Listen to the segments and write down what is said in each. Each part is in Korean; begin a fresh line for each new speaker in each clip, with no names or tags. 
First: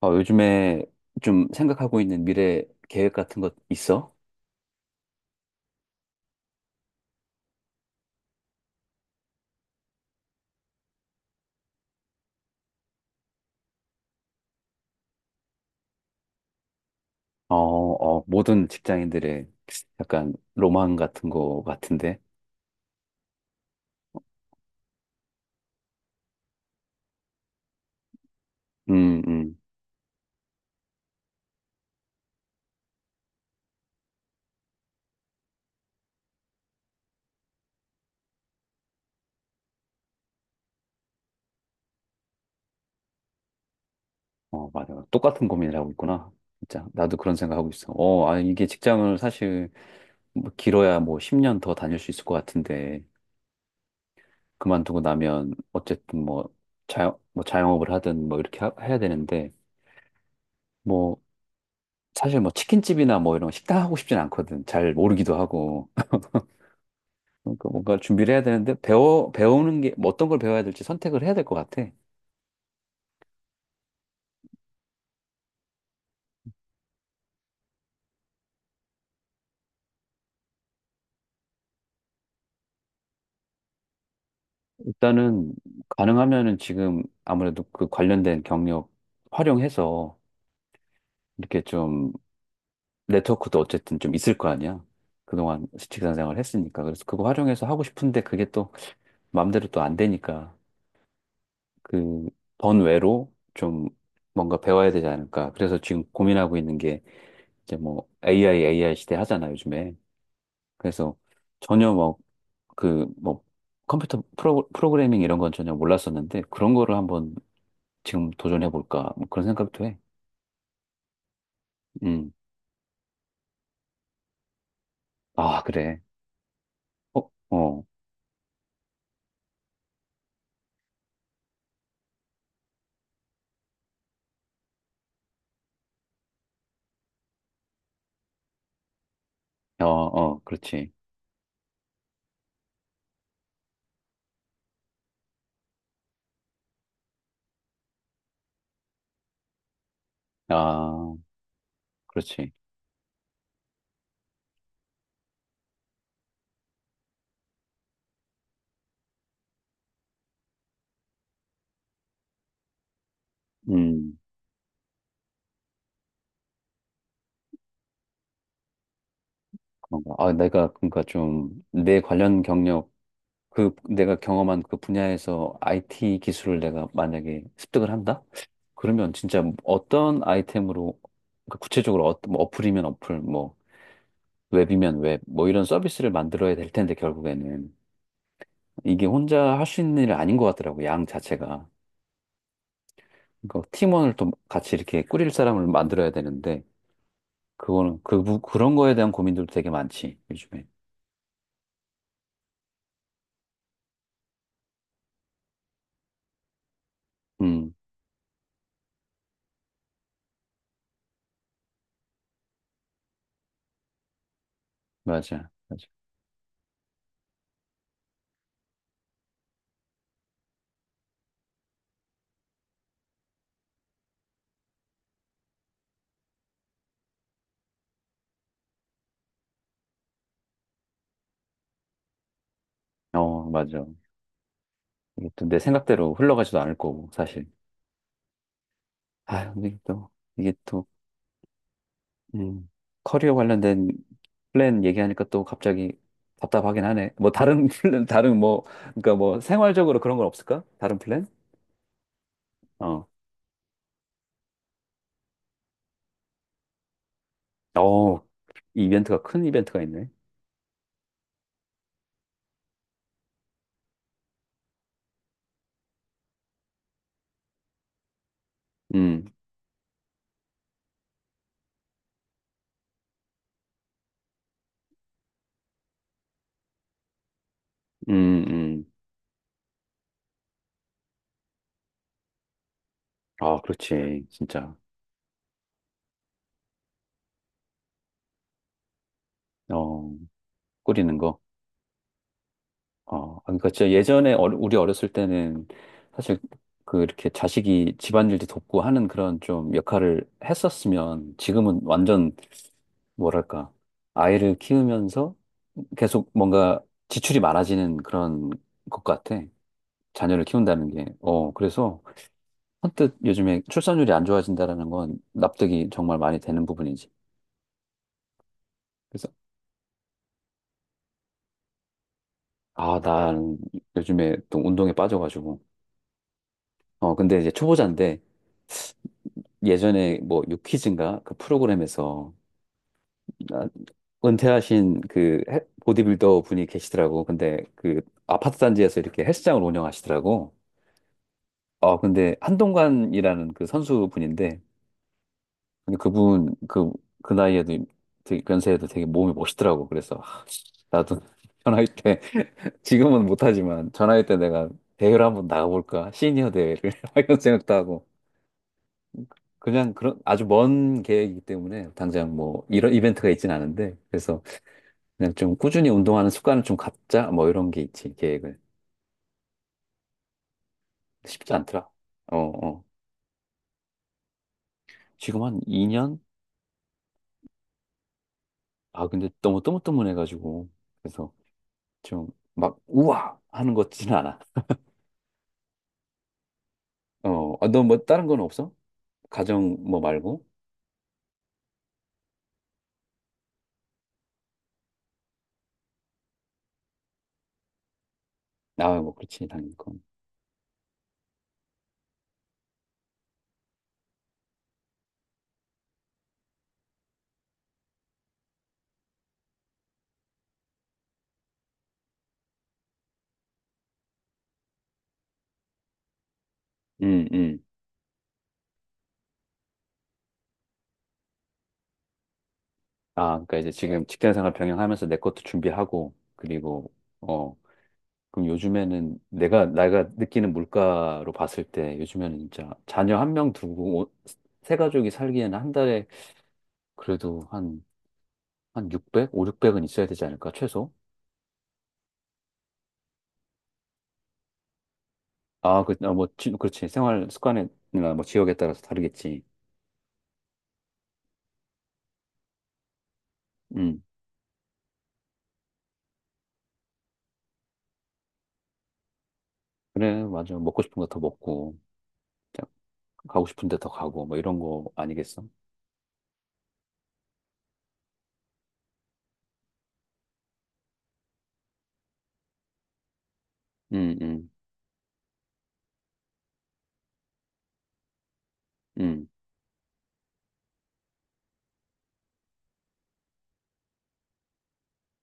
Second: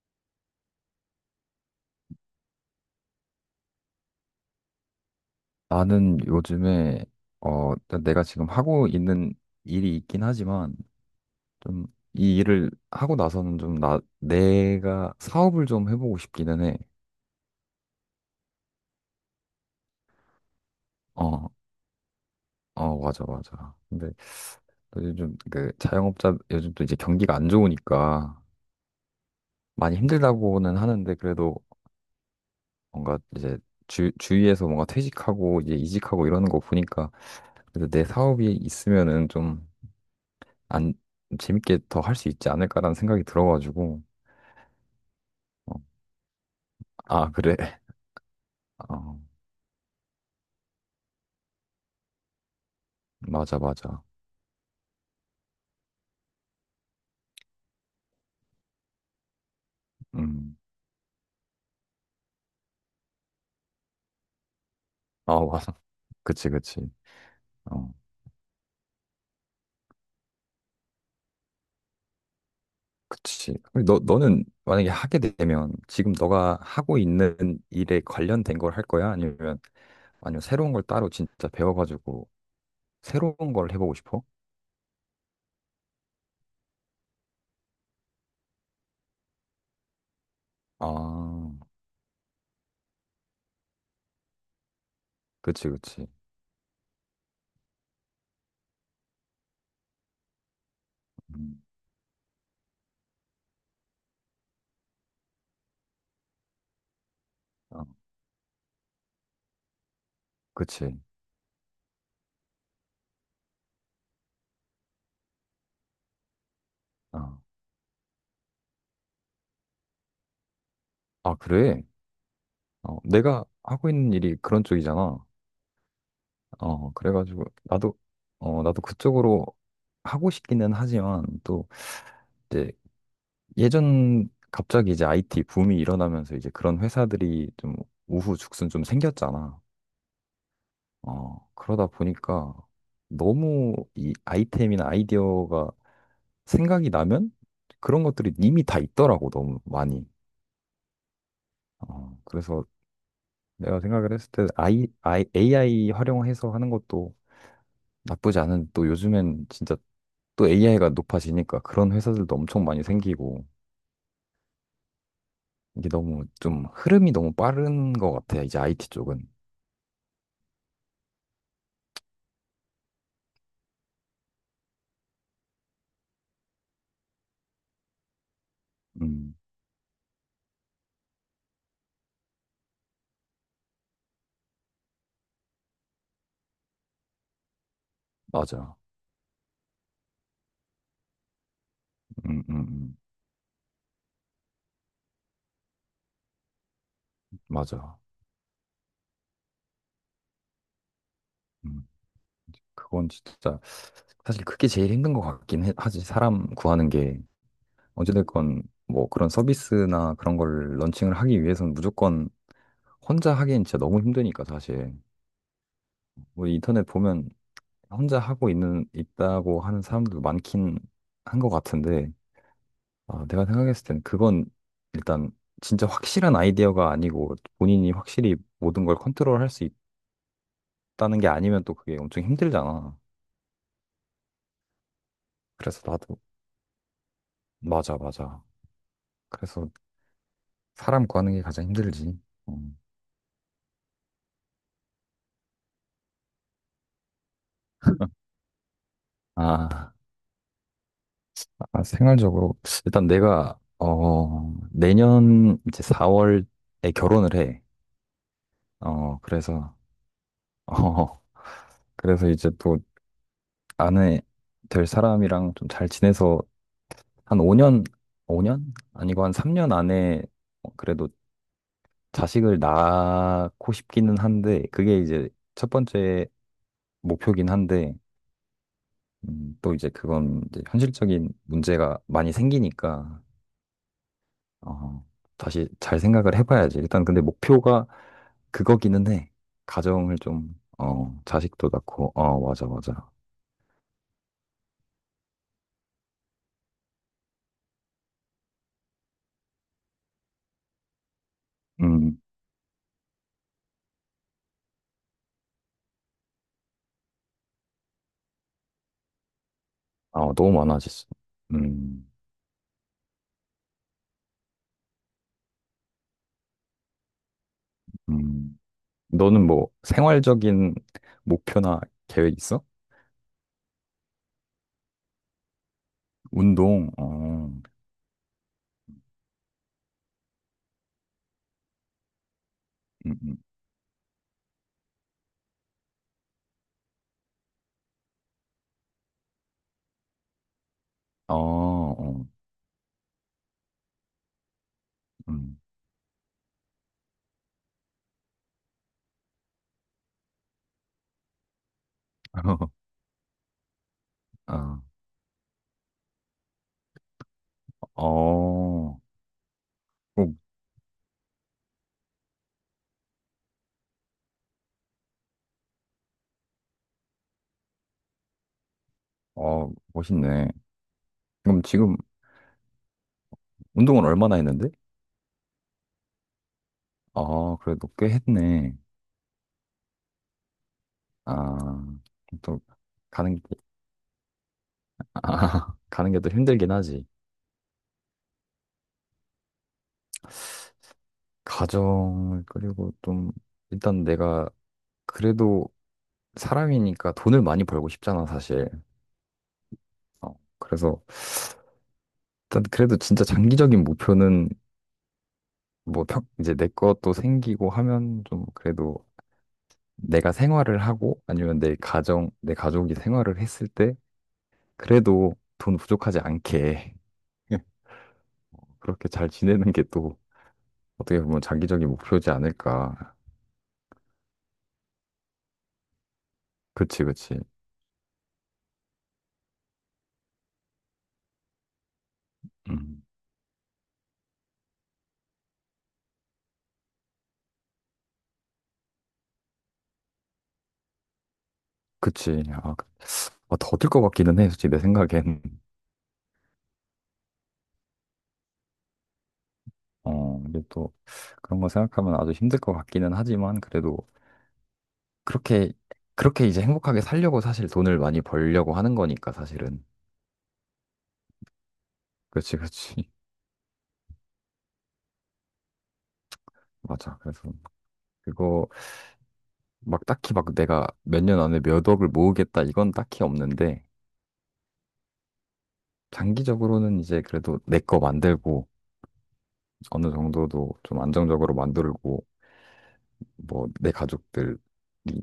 요즘에 좀 생각하고 있는 미래 계획 같은 것 있어?
나는 요즘에 일단 내가 지금 하고 있는 일이 있긴 하지만, 좀 이 일을 하고 나서는 좀 나 내가 사업을 좀 해보고 싶기는 해.
모든 직장인들의 약간 로망 같은
어,
거 같은데.
어 맞아 맞아. 근데 요즘 좀 그 자영업자 요즘 또 이제 경기가 안 좋으니까
음, 음.
많이 힘들다고는 하는데, 그래도 뭔가 이제 주 주위에서 뭔가 퇴직하고 이제 이직하고 이러는 거 보니까, 그래도 내 사업이 있으면은 좀 안 재밌게 더 할 수 있지 않을까라는 생각이 들어가지고.
어, 맞아. 똑같은 고민을
어,
하고 있구나. 진짜. 나도
아,
그런
그래.
생각하고 있어. 어, 아, 이게
어,
직장을 사실 뭐 길어야 뭐 10년 더 다닐 수 있을 것 같은데.
맞아, 맞아.
그만두고 나면 어쨌든 뭐 뭐 자영업을 하든 뭐 이렇게 해야 되는데.
음.
뭐 사실 뭐 치킨집이나 뭐 이런 식당 하고 싶진 않거든. 잘 모르기도
아, 맞아.
하고.
그치, 그치.
그러니까
어,
뭔가 준비를 해야 되는데 배워 배우는 게뭐 어떤 걸 배워야 될지 선택을 해야 될 것 같아.
그치. 근데 너는 만약에 하게 되면 지금 너가 하고 있는 일에 관련된 걸 할 거야? 아니면 새로운 걸 따로 진짜 배워가지고 새로운 걸 해보고 싶어?
일단은 가능하면은 지금 아무래도 그 관련된 경력 활용해서
아,
이렇게 좀 네트워크도 어쨌든 좀 있을 거 아니야. 그동안
그치, 그치.
직장 생활을 했으니까. 그래서 그거 활용해서 하고 싶은데 그게 또 마음대로 또 안 되니까
음,
그 번외로 좀 뭔가 배워야 되지 않을까. 그래서 지금 고민하고 있는 게 이제
어,
뭐 AI 시대 하잖아, 요즘에.
그치.
그래서 전혀 뭐 그 뭐 컴퓨터 프로그래밍 이런 건 전혀 몰랐었는데 그런 거를 한번
어.
지금 도전해 볼까 뭐 그런 생각도 해.
아, 그래.
음.
어, 내가 하고 있는 일이 그런 쪽이잖아.
아, 그래.
어,
어,
그래가지고
어,
나도 그쪽으로 하고 싶기는 하지만 또 이제 예전 갑자기 이제 IT 붐이 일어나면서 이제 그런 회사들이 좀 우후죽순 좀 생겼잖아.
어, 어, 그렇지.
어, 그러다 보니까 너무 이 아이템이나 아이디어가 생각이 나면 그런 것들이 이미 다 있더라고, 너무 많이.
아,
어,
그렇지.
그래서 내가 생각을 했을 때 AI 활용해서 하는 것도 나쁘지 않은, 또 요즘엔 진짜 또 AI가 높아지니까 그런 회사들도 엄청 많이 생기고,
음,
이게 너무 좀 흐름이 너무 빠른 것 같아, 이제 IT 쪽은.
그런가. 아, 내가 그러니까 좀 내 관련 경력 그 내가 경험한 그 분야에서 IT 기술을 내가 만약에 습득을 한다? 그러면
음,
진짜 어떤 아이템으로 그러니까 구체적으로 어, 뭐 어플이면 어플 뭐 웹이면 웹, 뭐 이런 서비스를 만들어야 될 텐데, 결국에는.
맞아.
이게 혼자 할 수 있는 일이 아닌 것 같더라고, 양 자체가.
음, 음, 음,
그러니까 팀원을 또 같이 이렇게 꾸릴 사람을 만들어야 되는데,
맞아.
그거는, 그, 그런 거에 대한 고민들도 되게 많지, 요즘에.
음, 그건 진짜, 사실 그게 제일 힘든 것 같긴 해. 하지. 사람 구하는 게,
음,
어찌됐건, 뭐 그런 서비스나 그런 걸 런칭을 하기 위해서는 무조건 혼자 하기엔 진짜 너무 힘드니까, 사실.
맞아, 맞아.
뭐 인터넷 보면 혼자 하고 있는, 있다고 하는 사람들도 많긴 한 것 같은데, 아, 내가 생각했을 땐 그건 일단 진짜 확실한 아이디어가 아니고 본인이 확실히 모든 걸 컨트롤 할 수 있다는 게 아니면 또 그게 엄청 힘들잖아.
어, 맞아. 이게 또 내
그래서
생각대로
나도
흘러가지도 않을 거고, 사실.
맞아 맞아.
아,
그래서
근데 또, 이게 또,
사람 구하는 게 가장 힘들지.
음,
음.
커리어 관련된 플랜 얘기하니까 또 갑자기 답답하긴 하네. 뭐, 다른 플랜, 다른 뭐, 그러니까 뭐,
아,
생활적으로 그런 건 없을까? 다른 플랜?
아, 생활적으로
어,
일단 내가 내년 이제 4월에 결혼을 해.
어, 이벤트가, 큰
그래서
이벤트가 있네.
어 그래서 이제 또 아내 될 사람이랑 좀 잘 지내서 한 5년, 5년 아니고
음.
한 3년 안에 어, 그래도 자식을 낳고 싶기는 한데 그게 이제 첫 번째 목표긴 한데,
음, 음.
또 이제 그건 이제 현실적인 문제가 많이 생기니까
아, 그렇지. 진짜.
어, 다시 잘 생각을 해봐야지. 일단 근데 목표가 그거기는 해.
어,
가정을 좀
꾸리는
어,
거.
자식도 낳고 어 맞아 맞아.
어, 아, 그러니까 진짜 예전에 우리 어렸을 때는 사실 그 이렇게 자식이 집안일도 돕고 하는 그런 좀 역할을 했었으면 지금은
음,
완전 뭐랄까. 아이를 키우면서 계속 뭔가 지출이 많아지는 그런 것 같아.
아
자녀를
너무
키운다는 게.
많아졌어.
어, 그래서
음,
선뜻 요즘에 출산율이 안 좋아진다라는 건 납득이 정말 많이 되는 부분이지.
음. 너는 뭐 생활적인 목표나 계획 있어?
아, 난 요즘에 또 운동에 빠져가지고.
운동. 어,
어, 근데 이제 초보자인데 예전에 뭐 유퀴즈인가 그 프로그램에서
음.
아, 은퇴하신 그 보디빌더 분이 계시더라고. 근데 그 아파트 단지에서 이렇게 헬스장을 운영하시더라고.
어,
어,
어,
근데 한동관이라는 그 선수분인데
음.
근데 그분 그, 그 나이에도 되게 연세에도 되게 몸이 멋있더라고. 그래서 하, 나도 전화할 때 지금은 못하지만 전화할 때 내가
아,
대회를 한번 나가볼까? 시니어 대회를 이런 생각도
어,
하고.
어,
그냥 그런 아주 먼 계획이기 때문에 당장 뭐 이런 이벤트가 있진 않은데 그래서 그냥 좀 꾸준히 운동하는 습관을 좀 갖자 뭐 이런 게 있지 계획을
어, 멋있네.
쉽지
그럼
않더라.
지금
어, 어.
운동을 얼마나 했는데?
지금 한 2년?
아, 그래도 꽤 했네.
아 근데 너무 뜨문뜨문해가지고 그래서
아,
좀
또,
막 우와
가는 게,
하는 것 같지는 않아.
아, 가는 게 또 힘들긴 하지.
어, 아, 너뭐 다른 건 없어? 가정 뭐 말고?
가정을 그리고 좀, 일단 내가 그래도 사람이니까 돈을 많이 벌고 싶잖아, 사실.
아, 뭐 그렇지 당연히 그건.
어, 그래서, 일단 그래도 진짜 장기적인 목표는 뭐, 평, 이제 내 것도 생기고 하면 좀 그래도 내가 생활을 하고 아니면 내 가정, 내 가족이 생활을 했을 때 그래도 돈 부족하지 않게
음, 음.
그렇게 잘 지내는 게또 어떻게 보면 장기적인 목표지 않을까.
아, 그러니까 이제 지금 직장생활 병행하면서 내 것도 준비하고 그리고
그치, 그치.
어 그럼 요즘에는 내가 내가 느끼는 물가로 봤을 때 요즘에는 진짜
음,
자녀 한 명 두고 세 가족이 살기에는 한 달에 그래도 한 600, 5, 600은 있어야 되지 않을까 최소?
그치. 아, 더들 것 같기는 해, 솔직히 내 생각엔.
아, 그, 아, 뭐, 그렇지. 생활 습관이나 뭐 지역에 따라서 다르겠지.
어, 이게 또 그런 거 생각하면 아주 힘들 것 같기는 하지만 그래도
음,
그렇게, 그렇게 이제 행복하게 살려고 사실 돈을 많이 벌려고 하는 거니까 사실은.
그래, 맞아. 먹고 싶은 거 더 먹고,
그치,
자,
그치.
가고 싶은 데 더 가고, 뭐 이런 거 아니겠어?
맞아. 그래서 그거 막 딱히 막 내가 몇 년 안에 몇 억을 모으겠다 이건 딱히 없는데
음, 음,
장기적으로는 이제 그래도 내 거 만들고
음,
어느 정도도 좀 안정적으로 만들고 뭐 내 가족들이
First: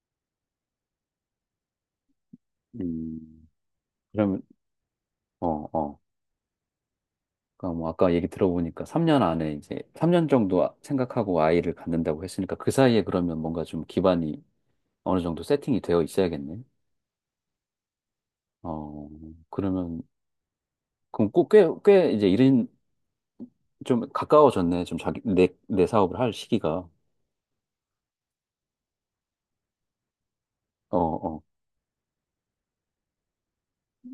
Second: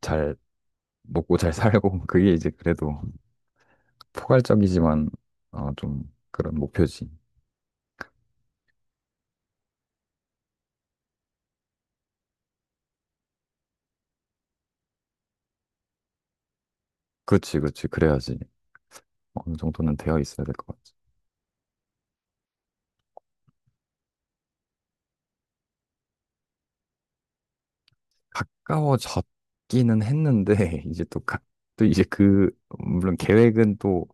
잘 먹고 잘 살고 그게 이제 그래도
음. 그러면,
포괄적이지만
어,
어,
어.
좀 그런 목표지.
그러니까 뭐 아까 얘기 들어보니까 3년 안에 이제 3년 정도 생각하고 아이를 갖는다고 했으니까 그 사이에 그러면 뭔가 좀 기반이 어느 정도 세팅이 되어 있어야겠네.
그렇지, 그렇지. 그래야지
어,
어느 정도는
그러면
되어 있어야 될 것 같지.
그럼 꼭꽤꽤 이제 일은 좀 가까워졌네. 좀 자기 내 사업을 할 시기가.
가까워졌기는 했는데
어,
이제 또 가,
어.
또 이제 그 물론 계획은 또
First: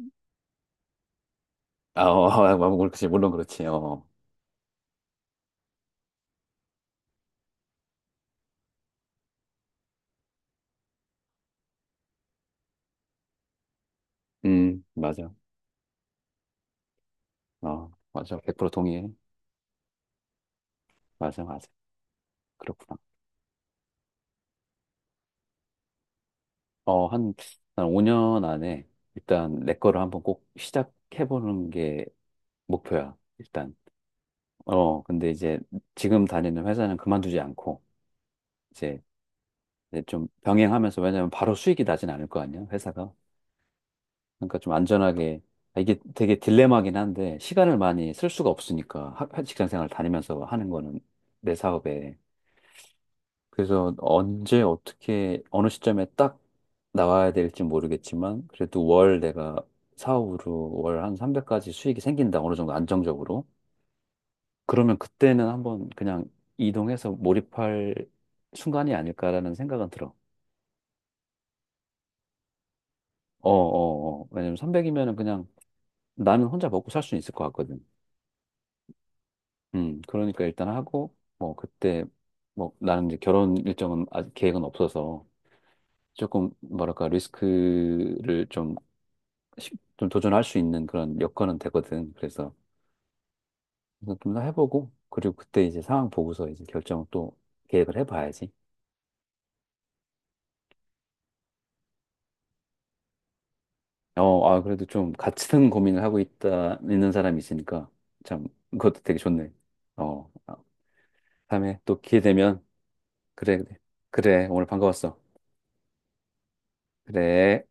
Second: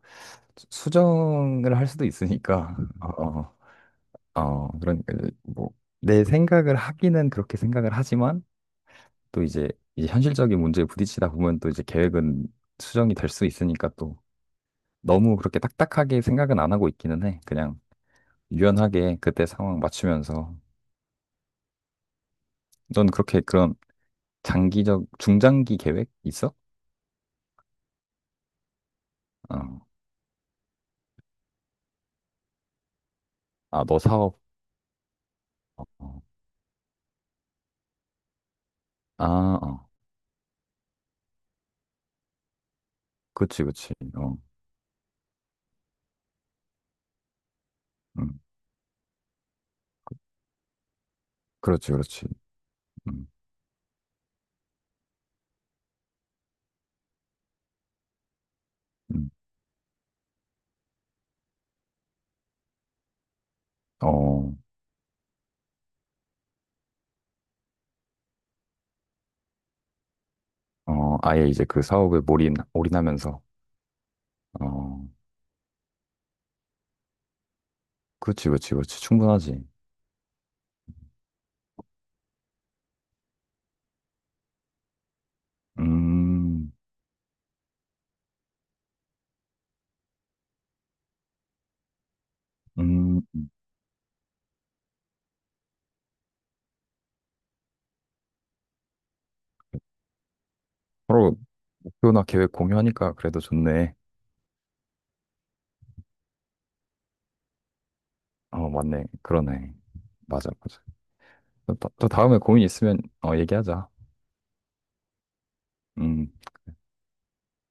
수정을 할
아,
수도
어, 아, 뭐
있으니까
그렇지. 물론
어,
그렇지. 어. 어.
어 그러니까 이제 뭐내 생각을 하기는 그렇게 생각을 하지만 또 이제 이 현실적인 문제에 부딪히다 보면 또 이제 계획은 수정이 될 수 있으니까
맞아.
너무 그렇게 딱딱하게 생각은 안 하고 있기는 해. 그냥
어, 맞아. 100% 동의해.
유연하게 그때 상황 맞추면서.
맞아, 맞아. 그렇구나.
넌 그렇게 그런 장기적, 중장기 계획 있어?
어, 한, 한 5년 안에
어.
일단 내 거를 한번 꼭 시작해보는 게 목표야, 일단.
아, 너 사업.
어, 근데 이제
어.
지금 다니는 회사는 그만두지 않고, 이제,
아, 어.
이제 좀 병행하면서, 왜냐면 바로 수익이 나진 않을 거 아니야, 회사가.
그치, 그치. 어.
그러니까 좀 안전하게, 아, 이게 되게 딜레마긴 한데, 시간을 많이 쓸
음.
수가 없으니까, 직장 생활 다니면서 하는 거는 내
그렇지,
사업에.
그렇지. 음.
그래서 언제, 어떻게, 어느 시점에 딱 나와야 될지 모르겠지만, 그래도 월
음.
내가 사업으로 월 한 300까지 수익이 생긴다, 어느 정도 안정적으로.
어.
그러면 그때는 한번 그냥 이동해서 몰입할 순간이 아닐까라는 생각은 들어.
어. 아예 이제 그 사업에 올인하면서.
어, 어, 어. 왜냐면
어.
300이면은 그냥 나는 혼자 먹고 살 수 있을 것 같거든.
그렇지, 그렇지, 그렇지. 충분하지.
그러니까 일단 하고, 뭐, 그때, 뭐, 나는 이제 결혼 일정은 아직 계획은 없어서 조금,
음.
뭐랄까, 리스크를 좀, 좀 도전할 수 있는 그런 여건은 되거든. 그래서
음.
좀 더 해보고, 그리고 그때 이제 상황 보고서 이제 결정을 또 계획을 해봐야지.
서로 목표나 계획 공유하니까 그래도 좋네.
어, 아, 그래도 좀 같은 고민을 하고 있는 사람이 있으니까 참,
어,
그것도
맞네.
되게 좋네.
그러네.
어,
맞아,
아,
맞아.
다음에 또
또
기회
다음에 고민
되면,
있으면 어,
그래, 그래.
얘기하자.
그래, 오늘 반가웠어.
음.
그래.